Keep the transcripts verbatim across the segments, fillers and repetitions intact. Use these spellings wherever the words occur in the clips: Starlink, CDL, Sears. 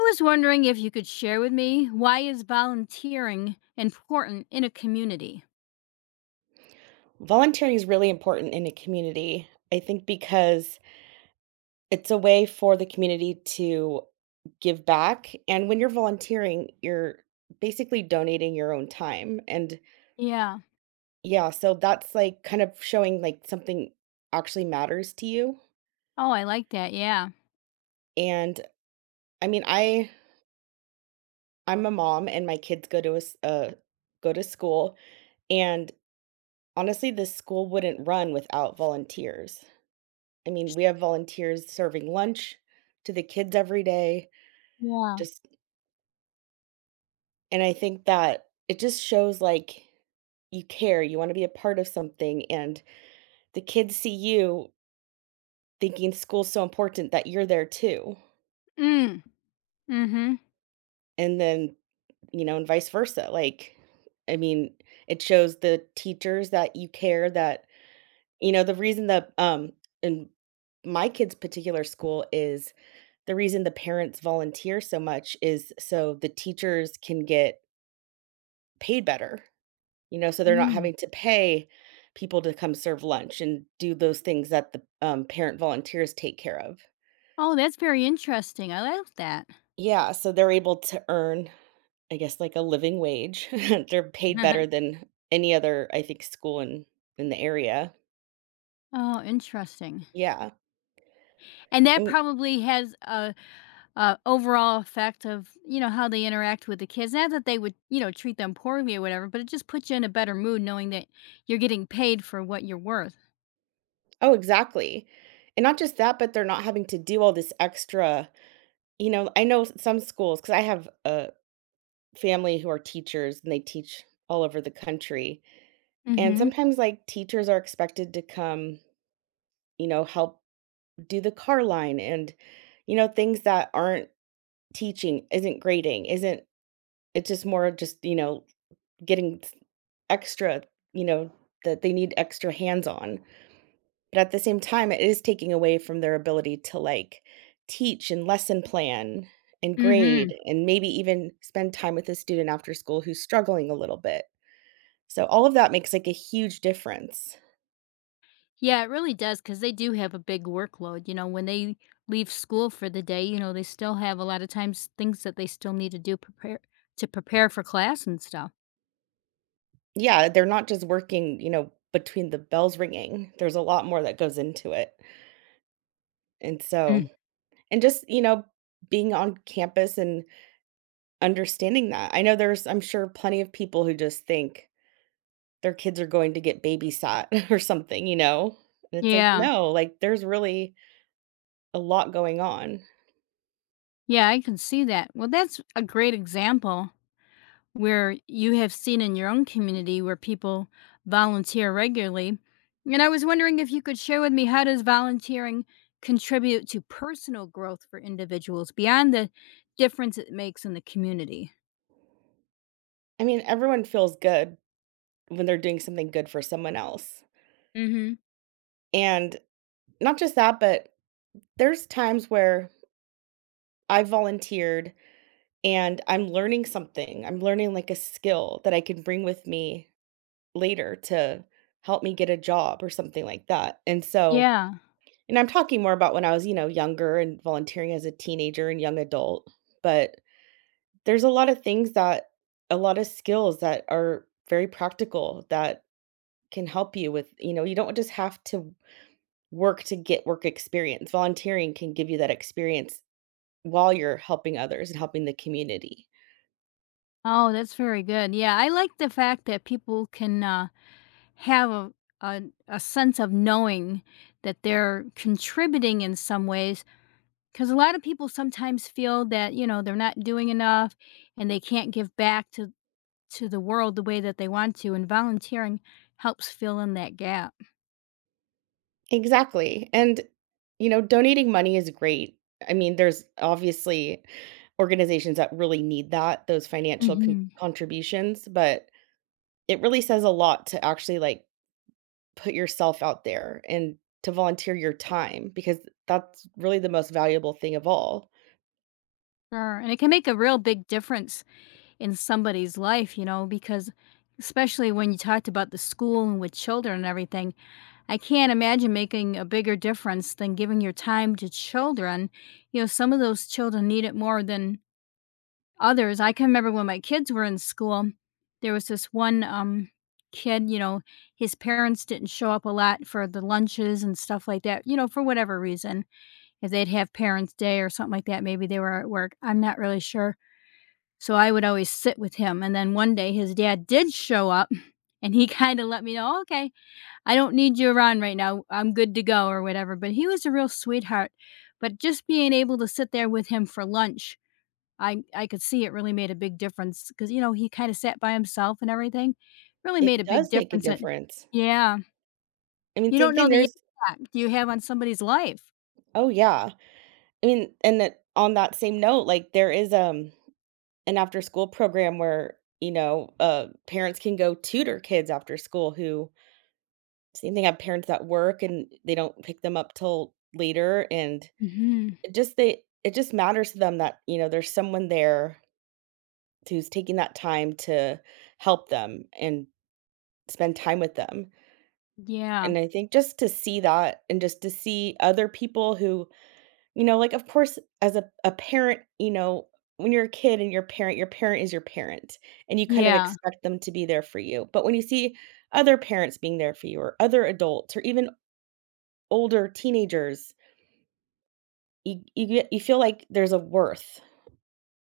I was wondering if you could share with me why is volunteering important in a community? Volunteering is really important in a community, I think, because it's a way for the community to give back. And when you're volunteering, you're basically donating your own time. And Yeah. yeah, so that's like kind of showing like something actually matters to you. Oh, I like that. Yeah. And I mean, I I'm a mom and my kids go to a s- uh, go to school and honestly this school wouldn't run without volunteers. I mean, we have volunteers serving lunch to the kids every day. Yeah. Just and I think that it just shows, like, you care, you wanna be a part of something, and the kids see you thinking school's so important that you're there too, Mm. Mm-hmm. and then, you know, and vice versa, like, I mean, it shows the teachers that you care, that you know, the reason that, um in my kid's particular school is the reason the parents volunteer so much is so the teachers can get paid better. You know, so they're not Mm. having to pay people to come serve lunch and do those things that the, um, parent volunteers take care of. Oh, that's very interesting. I like that. Yeah, so they're able to earn, I guess, like a living wage. They're paid better than any other, I think, school in in the area. Oh, interesting. Yeah, And that and probably has a, a overall effect of, you know, how they interact with the kids. Not that they would, you know, treat them poorly or whatever, but it just puts you in a better mood knowing that you're getting paid for what you're worth. oh, exactly. And not just that, but they're not having to do all this extra. you know, I know s some schools, because I have a family who are teachers and they teach all over the country, and Mm-hmm. sometimes, like, teachers are expected to come, you know, help do the car line and, you know, things that aren't teaching, isn't grading, isn't, it's just more of just, you know, getting s- extra, you know, that they need extra hands on. But at the same time, it is taking away from their ability to like teach and lesson plan and Mm-hmm. grade and maybe even spend time with a student after school who's struggling a little bit. So all of that makes, like, a huge difference. Yeah, it really does because they do have a big workload. You know, when they leave school for the day, you know, they still have a lot of times things that they still need to do prepare to prepare for class and stuff. Yeah, they're not just working, you know, between the bells ringing. There's a lot more that goes into it. And Mm. so and just, you know, being on campus and understanding that. I know there's I'm sure plenty of people who just think their kids are going to get babysat or something, you know? And it's like, Yeah. no, like there's really a lot going on. Yeah, I can see that. Well, that's a great example where you have seen in your own community where people volunteer regularly. And I was wondering if you could share with me how does volunteering contribute to personal growth for individuals beyond the difference it makes in the community? I mean, everyone feels good when they're doing something good for someone else. Hmm. And not just that, but there's times where I volunteered and I'm learning something. I'm learning like a skill that I can bring with me later to help me get a job or something like that. And so, Yeah. and I'm talking more about when I was, you know, younger and volunteering as a teenager and young adult, but there's a lot of things that a lot of skills that are very practical that can help you with, you know, you don't just have to work to get work experience. Volunteering can give you that experience while you're helping others and helping the community. Oh, that's very good. Yeah, I like the fact that people can uh, have a, a a sense of knowing that they're contributing in some ways. Because a lot of people sometimes feel that, you know, they're not doing enough, and they can't give back to to the world the way that they want to. And volunteering helps fill in that gap. Exactly, and, you know, donating money is great. I mean, there's obviously organizations that really need that, those financial con Hmm. contributions, but it really says a lot to actually like put yourself out there and to volunteer your time because that's really the most valuable thing of all. Sure, and it can make a real big difference in somebody's life. You know, because especially when you talked about the school and with children and everything, I can't imagine making a bigger difference than giving your time to children. You know, some of those children need it more than others. I can remember when my kids were in school, there was this one um, kid, you know, his parents didn't show up a lot for the lunches and stuff like that, you know, for whatever reason. If they'd have parents' day or something like that, maybe they were at work. I'm not really sure. So I would always sit with him. And then one day his dad did show up and he kind of let me know, okay, I don't need you around right now. I'm good to go or whatever. But he was a real sweetheart. But just being able to sit there with him for lunch, I I could see it really made a big difference. Because, you know, he kinda sat by himself and everything. Really made a It big does make a difference. And difference. yeah. I mean, You same don't know thing. the There's impact you have on somebody's life. oh yeah. I mean, and that on that same note, like there is um an after school program where, you know, uh parents can go tutor kids after school who same thing have parents that work and they don't pick them up till later and Mhm. it just they it just matters to them that, you know, there's someone there who's taking that time to help them and spend time with them. Yeah. And I think just to see that and just to see other people who, you know, like, of course, as a a parent, you know, when you're a kid and your parent, your parent is your parent, and you kind of Yeah. expect them to be there for you. But when you see other parents being there for you or other adults or even older teenagers, you you get you feel like there's a worth.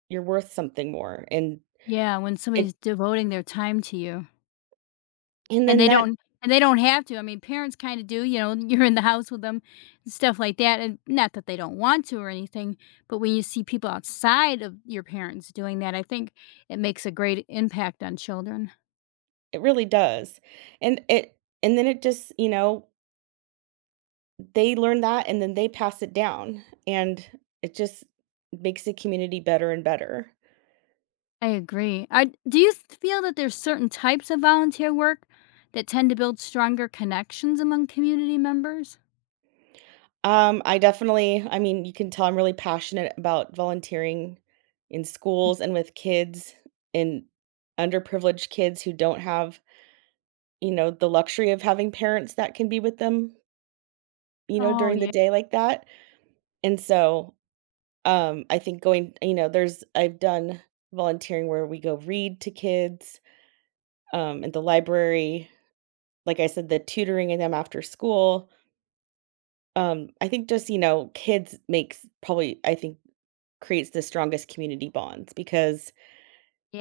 You're worth something more, and Yeah, when it somebody's devoting their time to you. and And then they that don't and they don't have to. I mean, parents kinda do, you know, you're in the house with them and stuff like that, and not that they don't want to or anything, but when you see people outside of your parents doing that, I think it makes a great impact on children. It really does, and it and then it just you know, they learn that and then they pass it down, and it just makes the community better and better. I agree. I do you th feel that there's certain types of volunteer work that tend to build stronger connections among community members? Um, I definitely I mean, you can tell I'm really passionate about volunteering in Mm. schools and with kids and underprivileged kids who don't have, you know, the luxury of having parents that can be with them, you know, Oh, during the yeah. day like that, and so Um, I think going you know, there's I've done volunteering where we go read to kids, um, at the library. Like I said, the tutoring in them after school. Um, I think just, you know, kids makes probably I think creates the strongest community bonds because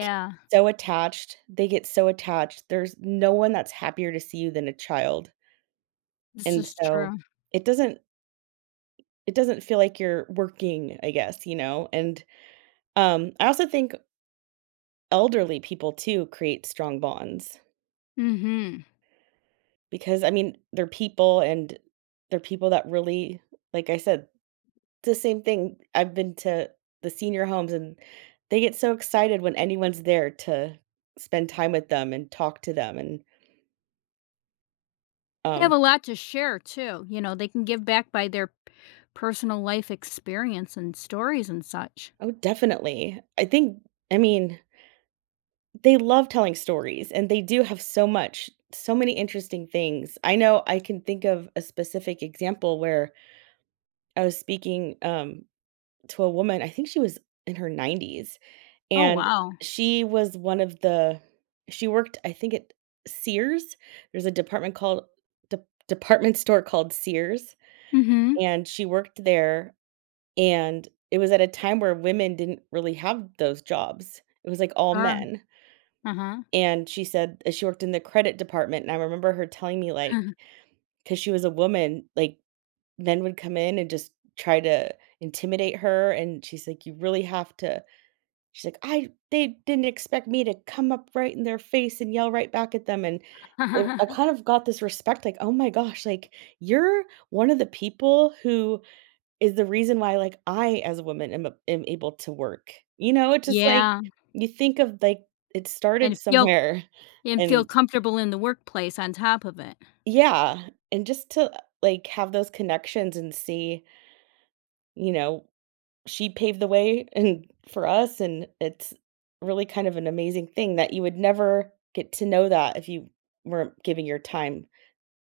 kids are so attached, they get so attached. There's no one that's happier to see you than a child. This And is so true. it doesn't it doesn't feel like you're working, I guess, you know? And, um, I also think elderly people too create strong bonds Mhm. because I mean, they're people and they're people that really, like I said, the same thing. I've been to the senior homes and they get so excited when anyone's there to spend time with them and talk to them. And They um, have a lot to share too, you know, they can give back by their personal life experience and stories and such. oh, definitely. I think, I mean, they love telling stories and they do have so much, so many interesting things. I know I can think of a specific example where I was speaking um, to a woman, I think she was in her nineties, Oh, and wow. she was one of the she worked, I think, at Sears. There's a department called de department store called Sears, Mhm. and she worked there, and it was at a time where women didn't really have those jobs. It was, like, all Sure. men, Uh-huh. and she said that she worked in the credit department, and I remember her telling me, like, because she was a woman, like, men would come in and just try to intimidate her, and she's like, "You really have to" She's like, "I they didn't expect me to come up right in their face and yell right back at them," and it I kind of got this respect, like, "Oh my gosh, like, you're one of the people who is the reason why, like, I as a woman am a am able to work." You know, it's just like, Yeah, you think of, like, it started and feel somewhere. and feel And comfortable in the workplace on top of it. yeah, and just to, like, have those connections and see, you know, she paved the way and for us, and it's really kind of an amazing thing that you would never get to know that if you weren't giving your time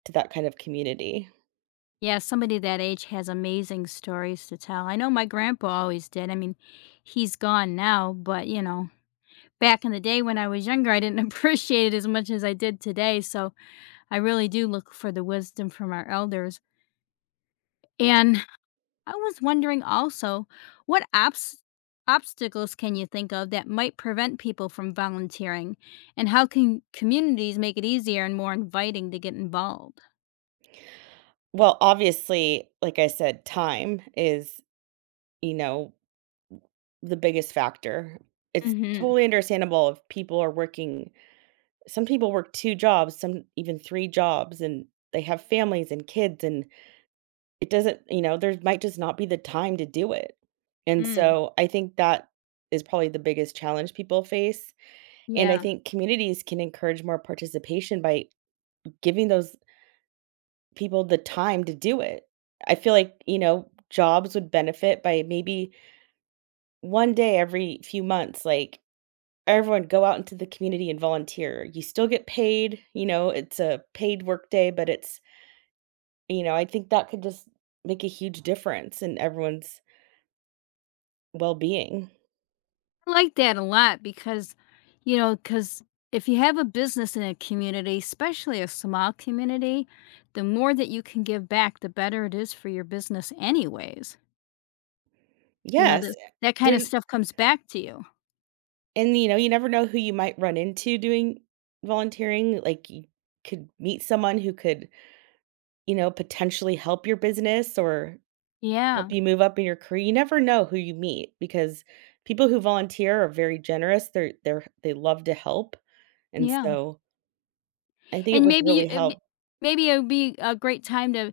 to that kind of community. Yeah, somebody that age has amazing stories to tell. I know my grandpa always did. I mean, he's gone now, but, you know, back in the day when I was younger, I didn't appreciate it as much as I did today, so I really do look for the wisdom from our elders, and I was wondering also, what abs- obstacles can you think of that might prevent people from volunteering? And how can communities make it easier and more inviting to get involved? Well, obviously, like I said, time is, you know, the biggest factor. It's Mm-hmm. totally understandable if people are working. Some people work two jobs, some even three jobs, and they have families and kids, and it doesn't you know, there might just not be the time to do it. And Mm. so I think that is probably the biggest challenge people face, and I Yeah. think communities can encourage more participation by giving those people the time to do it. I feel like, you know, jobs would benefit by maybe one day every few months, like, everyone go out into the community and volunteer. You still get paid, you know, it's a paid work day, but it's, you know, I think that could just make a huge difference in everyone's well-being. I like that a lot because, you know, because if you have a business in a community, especially a small community, the more that you can give back, the better it is for your business, anyways. You know, that Yes, eh, that kind of there's stuff comes back to you. and, you know, you never know who you might run into doing volunteering, like, you could meet someone who could, you know, potentially help your business or help Yeah. you move up in your career. You never know who you meet because people who volunteer are very generous, they're they're they love to help, and Yeah. so I think it And would maybe you really uh, m help. maybe it would be a great time to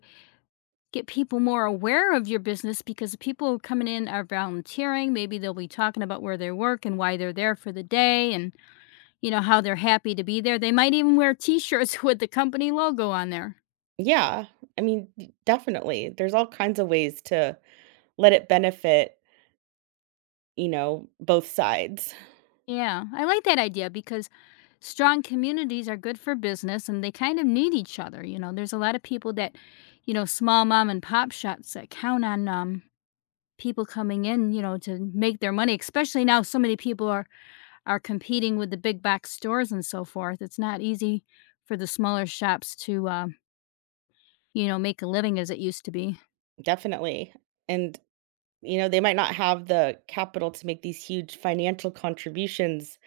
get people more aware of your business because the people coming in are volunteering, maybe they'll be talking about where they work and why they're there for the day and, you know, how they're happy to be there. They might even wear T-shirts with the company logo on there. Yeah, I mean, d definitely. There's all kinds of ways to let it benefit, you know, both sides. Yeah, I like that idea because strong communities are good for business and they kind of need each other, you know? There's a lot of people that, you know, small mom and pop shops that count on, um, people coming in, you know, to make their money, especially now so many people are are competing with the big box stores and so forth. It's not easy for the smaller shops to, um, you know, make a living as it used to be. Definitely. And, you know, they might not have the capital to make these huge financial contributions,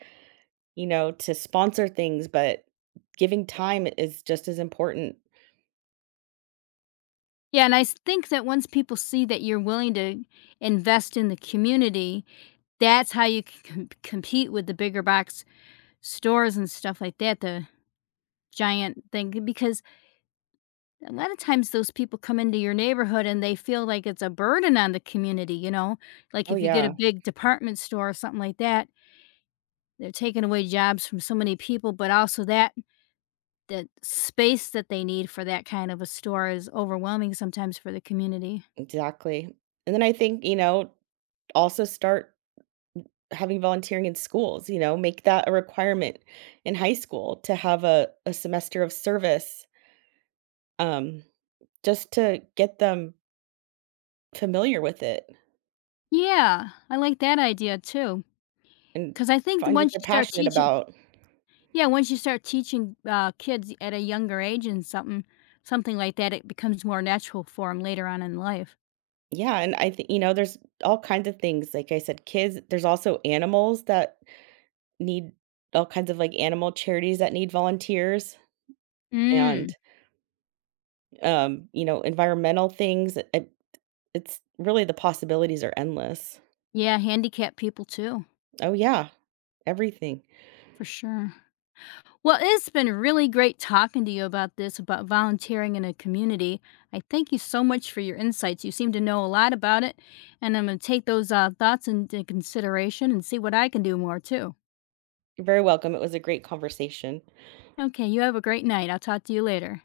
you know, to sponsor things, but giving time is just as important. Yeah, and I s- think that once people see that you're willing to invest in the community, that's how you can com- compete with the bigger box stores and stuff like that, the giant thing. Because a lot of times those people come into your neighborhood and they feel like it's a burden on the community, you know? Like Oh, if you get a yeah, big department store or something like that, they're taking away jobs from so many people, but also that that space that they need for that kind of a store is overwhelming sometimes for the community. exactly. And then I think, you know, also start having volunteering in schools, you know, make that a requirement in high school to have a, a semester of service, um, just to get them familiar with it Yeah, I like that idea too, and because I think find what once they're you start passionate teaching about. yeah, once you start teaching, uh, kids at a younger age and something something like that, it becomes more natural for them later on in life. Yeah. And I think, you know, there's all kinds of things. Like I said, kids, there's also animals that need all kinds of like animal charities that need volunteers Mm, and, um, you know, environmental things. It, it's really the possibilities are endless. yeah, handicapped people too, Oh, yeah. Everything. for sure. Well, it's been really great talking to you about this, about volunteering in a community. I thank you so much for your insights. You seem to know a lot about it, and I'm going to take those uh, thoughts into consideration and see what I can do more too. You're very welcome. It was a great conversation. Okay, you have a great night. I'll talk to you later.